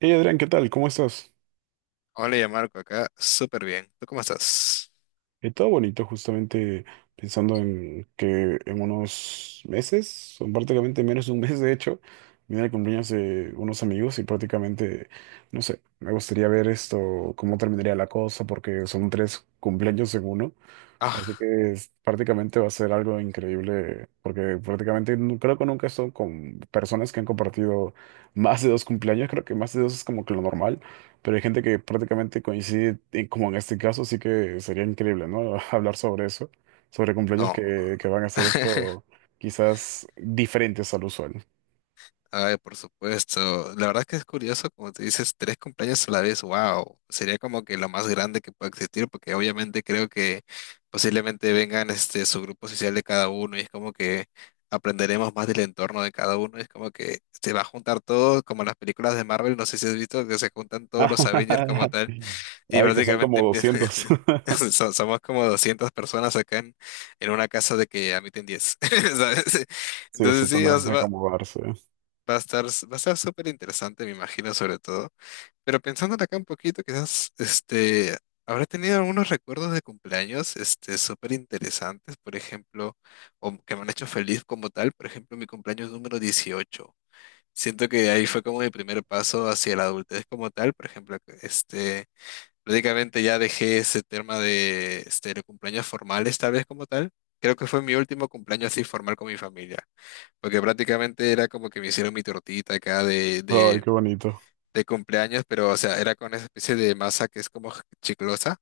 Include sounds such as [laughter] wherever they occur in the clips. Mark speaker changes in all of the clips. Speaker 1: Hey Adrián, ¿qué tal? ¿Cómo estás?
Speaker 2: Hola, ya Marco, acá súper bien. ¿Tú cómo estás?
Speaker 1: Todo bonito, justamente pensando en que en unos meses, son prácticamente menos de un mes de hecho, viene el cumpleaños de unos amigos y prácticamente, no sé, me gustaría ver esto, cómo terminaría la cosa, porque son tres cumpleaños en uno. Así
Speaker 2: Ah,
Speaker 1: que prácticamente va a ser algo increíble, porque prácticamente creo que nunca he estado con personas que han compartido [laughs] más de dos cumpleaños, creo que más de dos es como que lo normal, pero hay gente que prácticamente coincide, y como en este caso, sí que sería increíble, ¿no? [laughs] Hablar sobre eso, sobre cumpleaños
Speaker 2: no.
Speaker 1: que van a hacer
Speaker 2: [laughs]
Speaker 1: esto quizás diferentes al usual.
Speaker 2: Ay, por supuesto. La verdad es que es curioso, como te dices, tres cumpleaños a la vez, wow. Sería como que lo más grande que pueda existir, porque obviamente creo que posiblemente vengan este su grupo social de cada uno y es como que aprenderemos más del entorno de cada uno. Es como que se va a juntar todo, como en las películas de Marvel, no sé si has visto que se juntan todos los Avengers como tal.
Speaker 1: [laughs]
Speaker 2: Y
Speaker 1: Ay, que son
Speaker 2: prácticamente
Speaker 1: como
Speaker 2: empieza,
Speaker 1: 200.
Speaker 2: [laughs]
Speaker 1: [laughs]
Speaker 2: somos como 200 personas acá en una casa de que admiten 10. [laughs] ¿Sabes?
Speaker 1: Sí, o sí
Speaker 2: Entonces sí, o
Speaker 1: tendrán
Speaker 2: sea,
Speaker 1: que
Speaker 2: va,
Speaker 1: acomodarse.
Speaker 2: va a estar, va a estar súper interesante, me imagino, sobre todo. Pero pensando acá un poquito, quizás, este, habrá tenido algunos recuerdos de cumpleaños, este, súper interesantes, por ejemplo, o que me han hecho feliz como tal. Por ejemplo, mi cumpleaños número 18. Siento que ahí fue como mi primer paso hacia la adultez como tal. Por ejemplo, este... prácticamente ya dejé ese tema de este, de cumpleaños formales, tal vez como tal. Creo que fue mi último cumpleaños así formal con mi familia, porque prácticamente era como que me hicieron mi tortita acá
Speaker 1: Ay, qué bonito.
Speaker 2: de cumpleaños, pero o sea, era con esa especie de masa que es como chiclosa,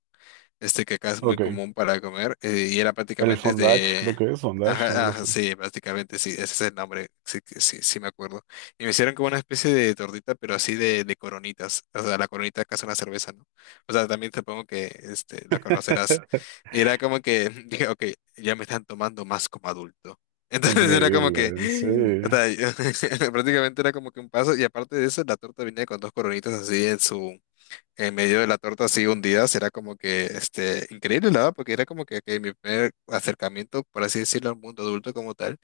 Speaker 2: este, que acá es muy
Speaker 1: Ok.
Speaker 2: común para comer, y era
Speaker 1: El
Speaker 2: prácticamente
Speaker 1: Fondage, creo
Speaker 2: de...
Speaker 1: que es Fondage o
Speaker 2: Ajá,
Speaker 1: algo
Speaker 2: ajá,
Speaker 1: así.
Speaker 2: sí, prácticamente sí, ese es el nombre, sí, sí, sí, me acuerdo. Y me hicieron como una especie de tortita, pero así de coronitas, o sea, la coronita acá es una cerveza, ¿no? O sea, también supongo que este, la conocerás.
Speaker 1: [laughs]
Speaker 2: Y era como que [laughs] dije, ok, ya me están tomando más como adulto. [laughs] Entonces era como que,
Speaker 1: Increíble, sí.
Speaker 2: [gasps] o sea, [laughs] prácticamente era como que un paso, y aparte de eso, la torta venía con dos coronitas así en su en medio de la torta, así hundidas. Era como que este, increíble, la verdad, porque era como que mi primer acercamiento, por así decirlo, al mundo adulto como tal.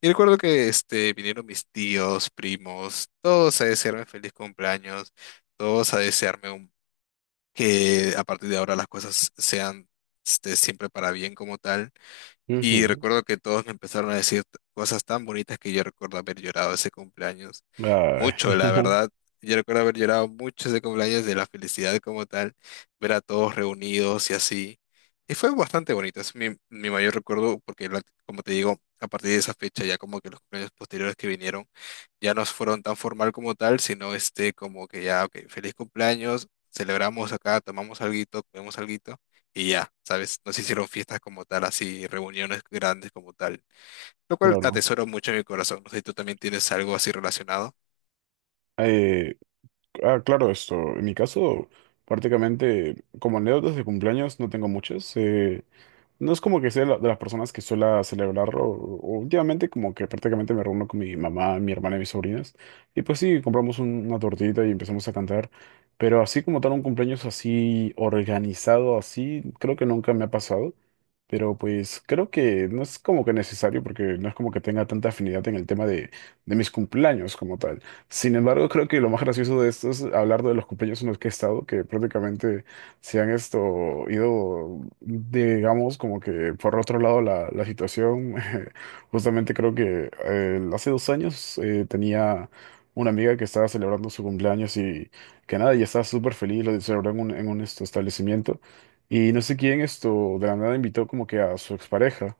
Speaker 2: Y recuerdo que este, vinieron mis tíos, primos, todos a desearme feliz cumpleaños, todos a desearme que a partir de ahora las cosas sean este, siempre para bien como tal. Y
Speaker 1: Ujú.
Speaker 2: recuerdo que todos me empezaron a decir cosas tan bonitas que yo recuerdo haber llorado ese cumpleaños.
Speaker 1: Ay,
Speaker 2: Mucho, la
Speaker 1: [laughs]
Speaker 2: verdad. Yo recuerdo haber llorado mucho ese cumpleaños, de la felicidad como tal, ver a todos reunidos y así. Y fue bastante bonito, es mi, mi mayor recuerdo porque, como te digo, a partir de esa fecha ya como que los cumpleaños posteriores que vinieron ya no fueron tan formal como tal, sino este como que ya, ok, feliz cumpleaños, celebramos acá, tomamos alguito, comemos algo y ya, ¿sabes? No se hicieron fiestas como tal, así, reuniones grandes como tal, lo cual
Speaker 1: claro.
Speaker 2: atesoro mucho en mi corazón. No sé si tú también tienes algo así relacionado.
Speaker 1: Eh, claro, esto. En mi caso, prácticamente, como anécdotas de cumpleaños, no tengo muchas. No es como que sea de las personas que suele celebrarlo. Últimamente como que prácticamente me reúno con mi mamá, mi hermana y mis sobrinas. Y pues sí, compramos una tortita y empezamos a cantar. Pero así como tal un cumpleaños así organizado, así, creo que nunca me ha pasado. Pero pues creo que no es como que necesario porque no es como que tenga tanta afinidad en el tema de mis cumpleaños como tal. Sin embargo, creo que lo más gracioso de esto es hablar de los cumpleaños en los que he estado, que prácticamente se han esto ido, digamos, como que por otro lado la situación. [laughs] Justamente creo que hace 2 años tenía una amiga que estaba celebrando su cumpleaños y que nada, ya estaba súper feliz, lo celebró en en un esto, establecimiento. Y no sé quién esto de la nada invitó como que a su expareja.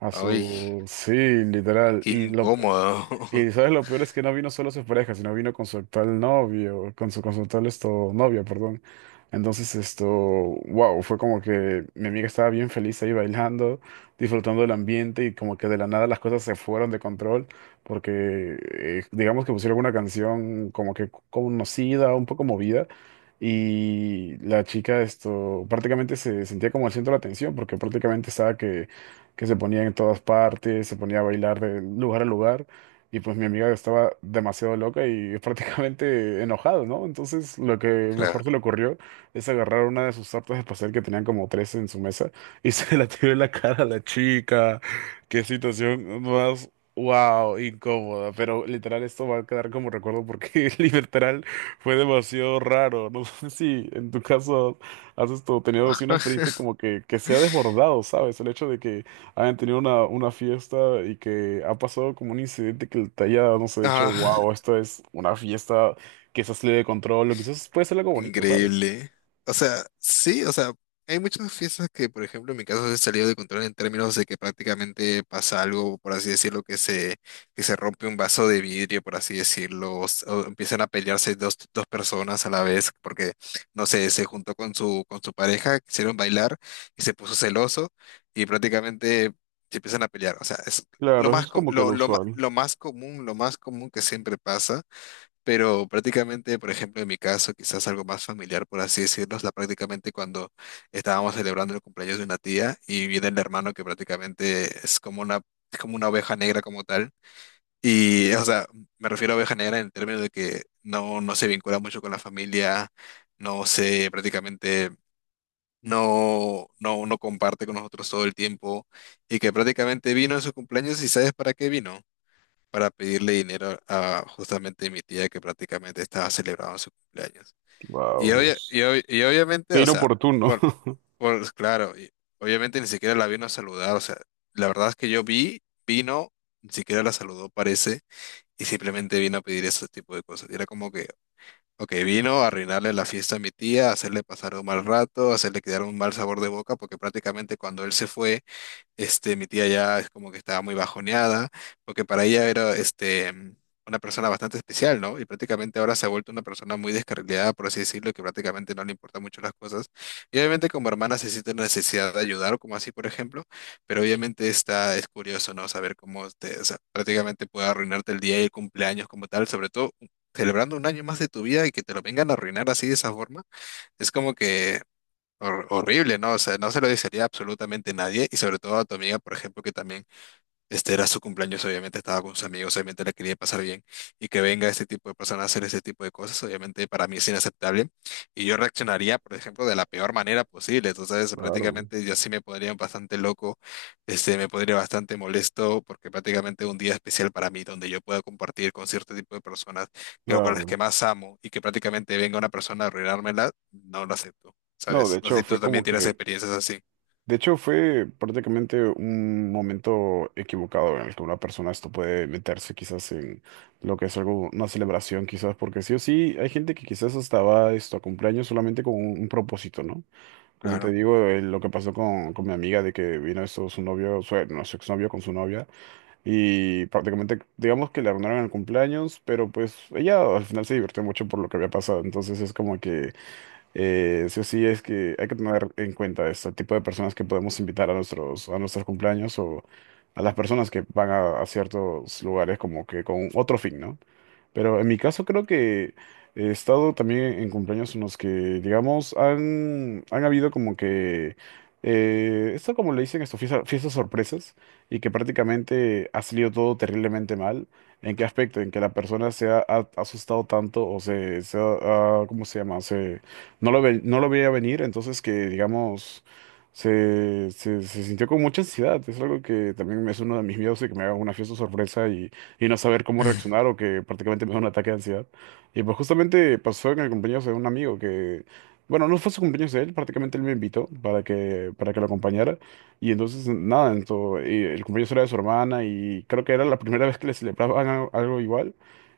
Speaker 1: A
Speaker 2: Ay,
Speaker 1: su, sí, literal.
Speaker 2: qué
Speaker 1: Y lo,
Speaker 2: incómodo. [laughs]
Speaker 1: y sabes, lo peor es que no vino solo su pareja, sino vino con su actual novio, con con su actual esto, novia, perdón. Entonces, esto, wow, fue como que mi amiga estaba bien feliz ahí bailando, disfrutando del ambiente y como que de la nada las cosas se fueron de control porque digamos que pusieron una canción como que conocida, un poco movida y la chica esto prácticamente se sentía como el centro de la atención porque prácticamente estaba que se ponía en todas partes, se ponía a bailar de lugar a lugar. Y pues mi amiga estaba demasiado loca y [laughs] prácticamente enojada, ¿no? Entonces lo que mejor se
Speaker 2: Claro.
Speaker 1: le ocurrió es agarrar una de sus tartas de pastel que tenían como tres en su mesa y [laughs] se la tiró en la cara a la chica. Qué situación más, wow, incómoda. Pero literal esto va a quedar como recuerdo porque [laughs] literal fue demasiado raro. No sé si en tu caso has esto, tenido así una experiencia como que se ha desbordado, ¿sabes? El hecho de que hayan tenido una fiesta y que ha pasado como un incidente que te haya, no sé, dicho,
Speaker 2: Ah.
Speaker 1: wow, esto es una fiesta que se salido de control, o quizás puede ser algo bonito, ¿sabes?
Speaker 2: Increíble. O sea, sí, o sea, hay muchas fiestas que, por ejemplo, en mi caso se han salido de control en términos de que prácticamente pasa algo, por así decirlo, que se rompe un vaso de vidrio, por así decirlo, o, o empiezan a pelearse dos personas a la vez porque, no sé, se juntó con su pareja, quisieron bailar y se puso celoso y prácticamente se empiezan a pelear. O sea, es
Speaker 1: Claro, eso es como que lo usual.
Speaker 2: lo más común que siempre pasa. Pero prácticamente, por ejemplo, en mi caso, quizás algo más familiar, por así decirlo, es la prácticamente cuando estábamos celebrando el cumpleaños de una tía y viene el hermano que prácticamente es como es como una oveja negra como tal. Y, o sea, me refiero a oveja negra en el término de que no se vincula mucho con la familia, no se prácticamente, no, no, no comparte con nosotros todo el tiempo y que prácticamente vino en su cumpleaños y ¿sabes para qué vino? Para pedirle dinero a justamente mi tía, que prácticamente estaba celebrando su cumpleaños. Y,
Speaker 1: Wow,
Speaker 2: obvia-
Speaker 1: Dios.
Speaker 2: y, ob- y obviamente,
Speaker 1: Qué
Speaker 2: o sea,
Speaker 1: inoportuno.
Speaker 2: por,
Speaker 1: [laughs]
Speaker 2: por claro, y obviamente ni siquiera la vino a saludar, o sea, la verdad es que yo vino, ni siquiera la saludó, parece, y simplemente vino a pedir ese tipo de cosas. Y era como que, ok, vino a arruinarle la fiesta a mi tía, a hacerle pasar un mal rato, a hacerle quedar un mal sabor de boca, porque prácticamente cuando él se fue, este, mi tía ya es como que estaba muy bajoneada, porque para ella era este, una persona bastante especial, ¿no? Y prácticamente ahora se ha vuelto una persona muy descarrilada, por así decirlo, que prácticamente no le importan mucho las cosas. Y obviamente como hermana se siente la necesidad de ayudar, como así, por ejemplo, pero obviamente está, es curioso, ¿no? Saber cómo te, o sea, prácticamente puede arruinarte el día y el cumpleaños como tal, sobre todo celebrando un año más de tu vida y que te lo vengan a arruinar así de esa forma. Es como que horrible, ¿no? O sea, no se lo desearía a absolutamente nadie y sobre todo a tu amiga, por ejemplo, que también este era su cumpleaños, obviamente estaba con sus amigos, obviamente la quería pasar bien. Y que venga este tipo de personas a hacer ese tipo de cosas, obviamente para mí es inaceptable. Y yo reaccionaría, por ejemplo, de la peor manera posible. Entonces,
Speaker 1: Claro,
Speaker 2: prácticamente yo sí me pondría bastante loco, este, me pondría bastante molesto, porque prácticamente un día especial para mí, donde yo pueda compartir con cierto tipo de personas que, con las
Speaker 1: claro.
Speaker 2: que más amo, y que prácticamente venga una persona a arruinármela, no lo acepto,
Speaker 1: No, de
Speaker 2: ¿sabes? No sé
Speaker 1: hecho,
Speaker 2: si tú
Speaker 1: fue
Speaker 2: también
Speaker 1: como
Speaker 2: tienes
Speaker 1: que
Speaker 2: experiencias así.
Speaker 1: de hecho, fue prácticamente un momento equivocado en el que una persona esto puede meterse quizás en lo que es algo, una celebración quizás, porque sí o sí hay gente que quizás hasta va esto a cumpleaños solamente con un propósito, ¿no? Como te
Speaker 2: Claro.
Speaker 1: digo, lo que pasó con mi amiga de que vino esto su novio, su, no, su exnovio con su novia y prácticamente digamos que le arruinaron el cumpleaños, pero pues ella al final se divirtió mucho por lo que había pasado, entonces es como que sí o sí es que hay que tener en cuenta este tipo de personas que podemos invitar a nuestros cumpleaños o a las personas que van a ciertos lugares como que con otro fin, ¿no? Pero en mi caso creo que he estado también en cumpleaños en los que, digamos, han habido como que, esto como le dicen esto, fiestas sorpresas, y que prácticamente ha salido todo terriblemente mal. ¿En qué aspecto? En que la persona ha asustado tanto o ¿cómo se llama? Se, no lo veía venir, entonces que, digamos, se sintió con mucha ansiedad. Es algo que también es uno de mis miedos de que me haga una fiesta sorpresa y no saber cómo
Speaker 2: Mm.
Speaker 1: reaccionar o que prácticamente me da un ataque de ansiedad. Y pues justamente pasó en el cumpleaños de un amigo que, bueno, no fue su cumpleaños de él, prácticamente él me invitó para para que lo acompañara. Y entonces, nada, entonces el cumpleaños era de su hermana y creo que era la primera vez que le celebraban algo igual.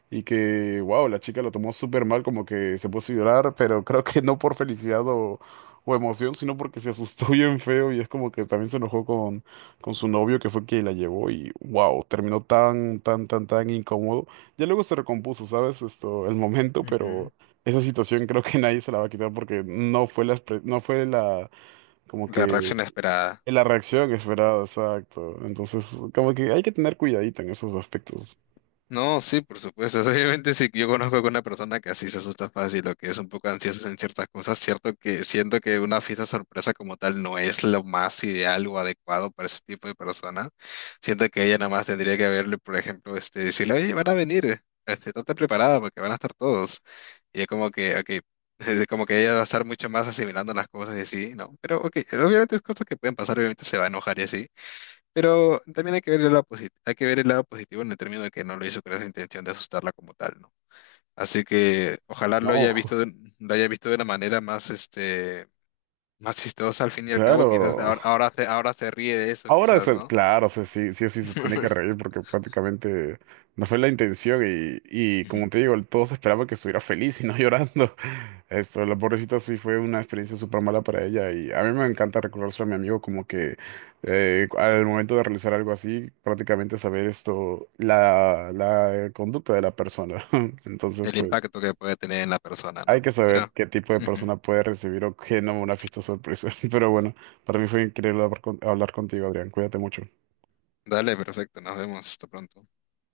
Speaker 1: Y que, wow, la chica lo tomó súper mal, como que se puso a llorar, pero creo que no por felicidad o emoción, sino porque se asustó bien feo y es como que también se enojó con su novio que fue quien la llevó y wow, terminó tan incómodo. Ya luego se recompuso, ¿sabes? Esto, el momento,
Speaker 2: Ujú.
Speaker 1: pero esa situación creo que [laughs] nadie se la va a quitar porque no fue no fue la, como
Speaker 2: La reacción
Speaker 1: que
Speaker 2: esperada.
Speaker 1: la reacción esperada, exacto. Entonces, como que hay que tener cuidadito en esos aspectos. [laughs]
Speaker 2: No, sí, por supuesto. [laughs] Obviamente, si yo conozco a una persona que así se asusta fácil o que es un poco ansiosa en ciertas cosas, cierto que siento que una fiesta sorpresa como tal no es lo más ideal o adecuado para ese tipo de personas. Siento que ella nada más tendría que verle, por ejemplo, este, decirle, oye, van a venir, este, estate preparada porque van a estar todos. Y es como que, ok, [laughs] es como que ella va a estar mucho más asimilando las cosas y así, ¿no? Pero, ok, obviamente es cosas que pueden pasar, obviamente se va a enojar y así. Pero también hay que ver el lado positivo, hay que ver el lado positivo en el término de que no lo hizo con esa intención de asustarla como tal, ¿no? Así que ojalá lo haya
Speaker 1: No,
Speaker 2: visto lo haya visto de una manera más este, más chistosa al fin y al cabo. Quizás
Speaker 1: claro.
Speaker 2: ahora se ríe de eso,
Speaker 1: Ahora, o
Speaker 2: quizás,
Speaker 1: sea,
Speaker 2: ¿no?
Speaker 1: claro, o sea, sí, sí o sí se tiene que reír
Speaker 2: [laughs]
Speaker 1: porque prácticamente no fue la intención y
Speaker 2: Ujú.
Speaker 1: como te digo, todos esperaban que estuviera feliz y no [laughs] llorando. Esto, la pobrecita sí fue una experiencia súper mala para ella y a mí me encanta recordárselo a mi amigo como que al momento de realizar algo así, prácticamente saber esto, la conducta de la persona. [laughs] Entonces,
Speaker 2: El
Speaker 1: pues,
Speaker 2: impacto que puede tener en la persona,
Speaker 1: hay
Speaker 2: ¿no?
Speaker 1: que saber
Speaker 2: Pero
Speaker 1: qué tipo de
Speaker 2: ujú.
Speaker 1: persona puede recibir o qué no una fiesta sorpresa. [laughs] Pero bueno, para mí fue increíble hablar hablar contigo, Adrián. Cuídate mucho.
Speaker 2: Dale, perfecto, nos vemos, hasta pronto.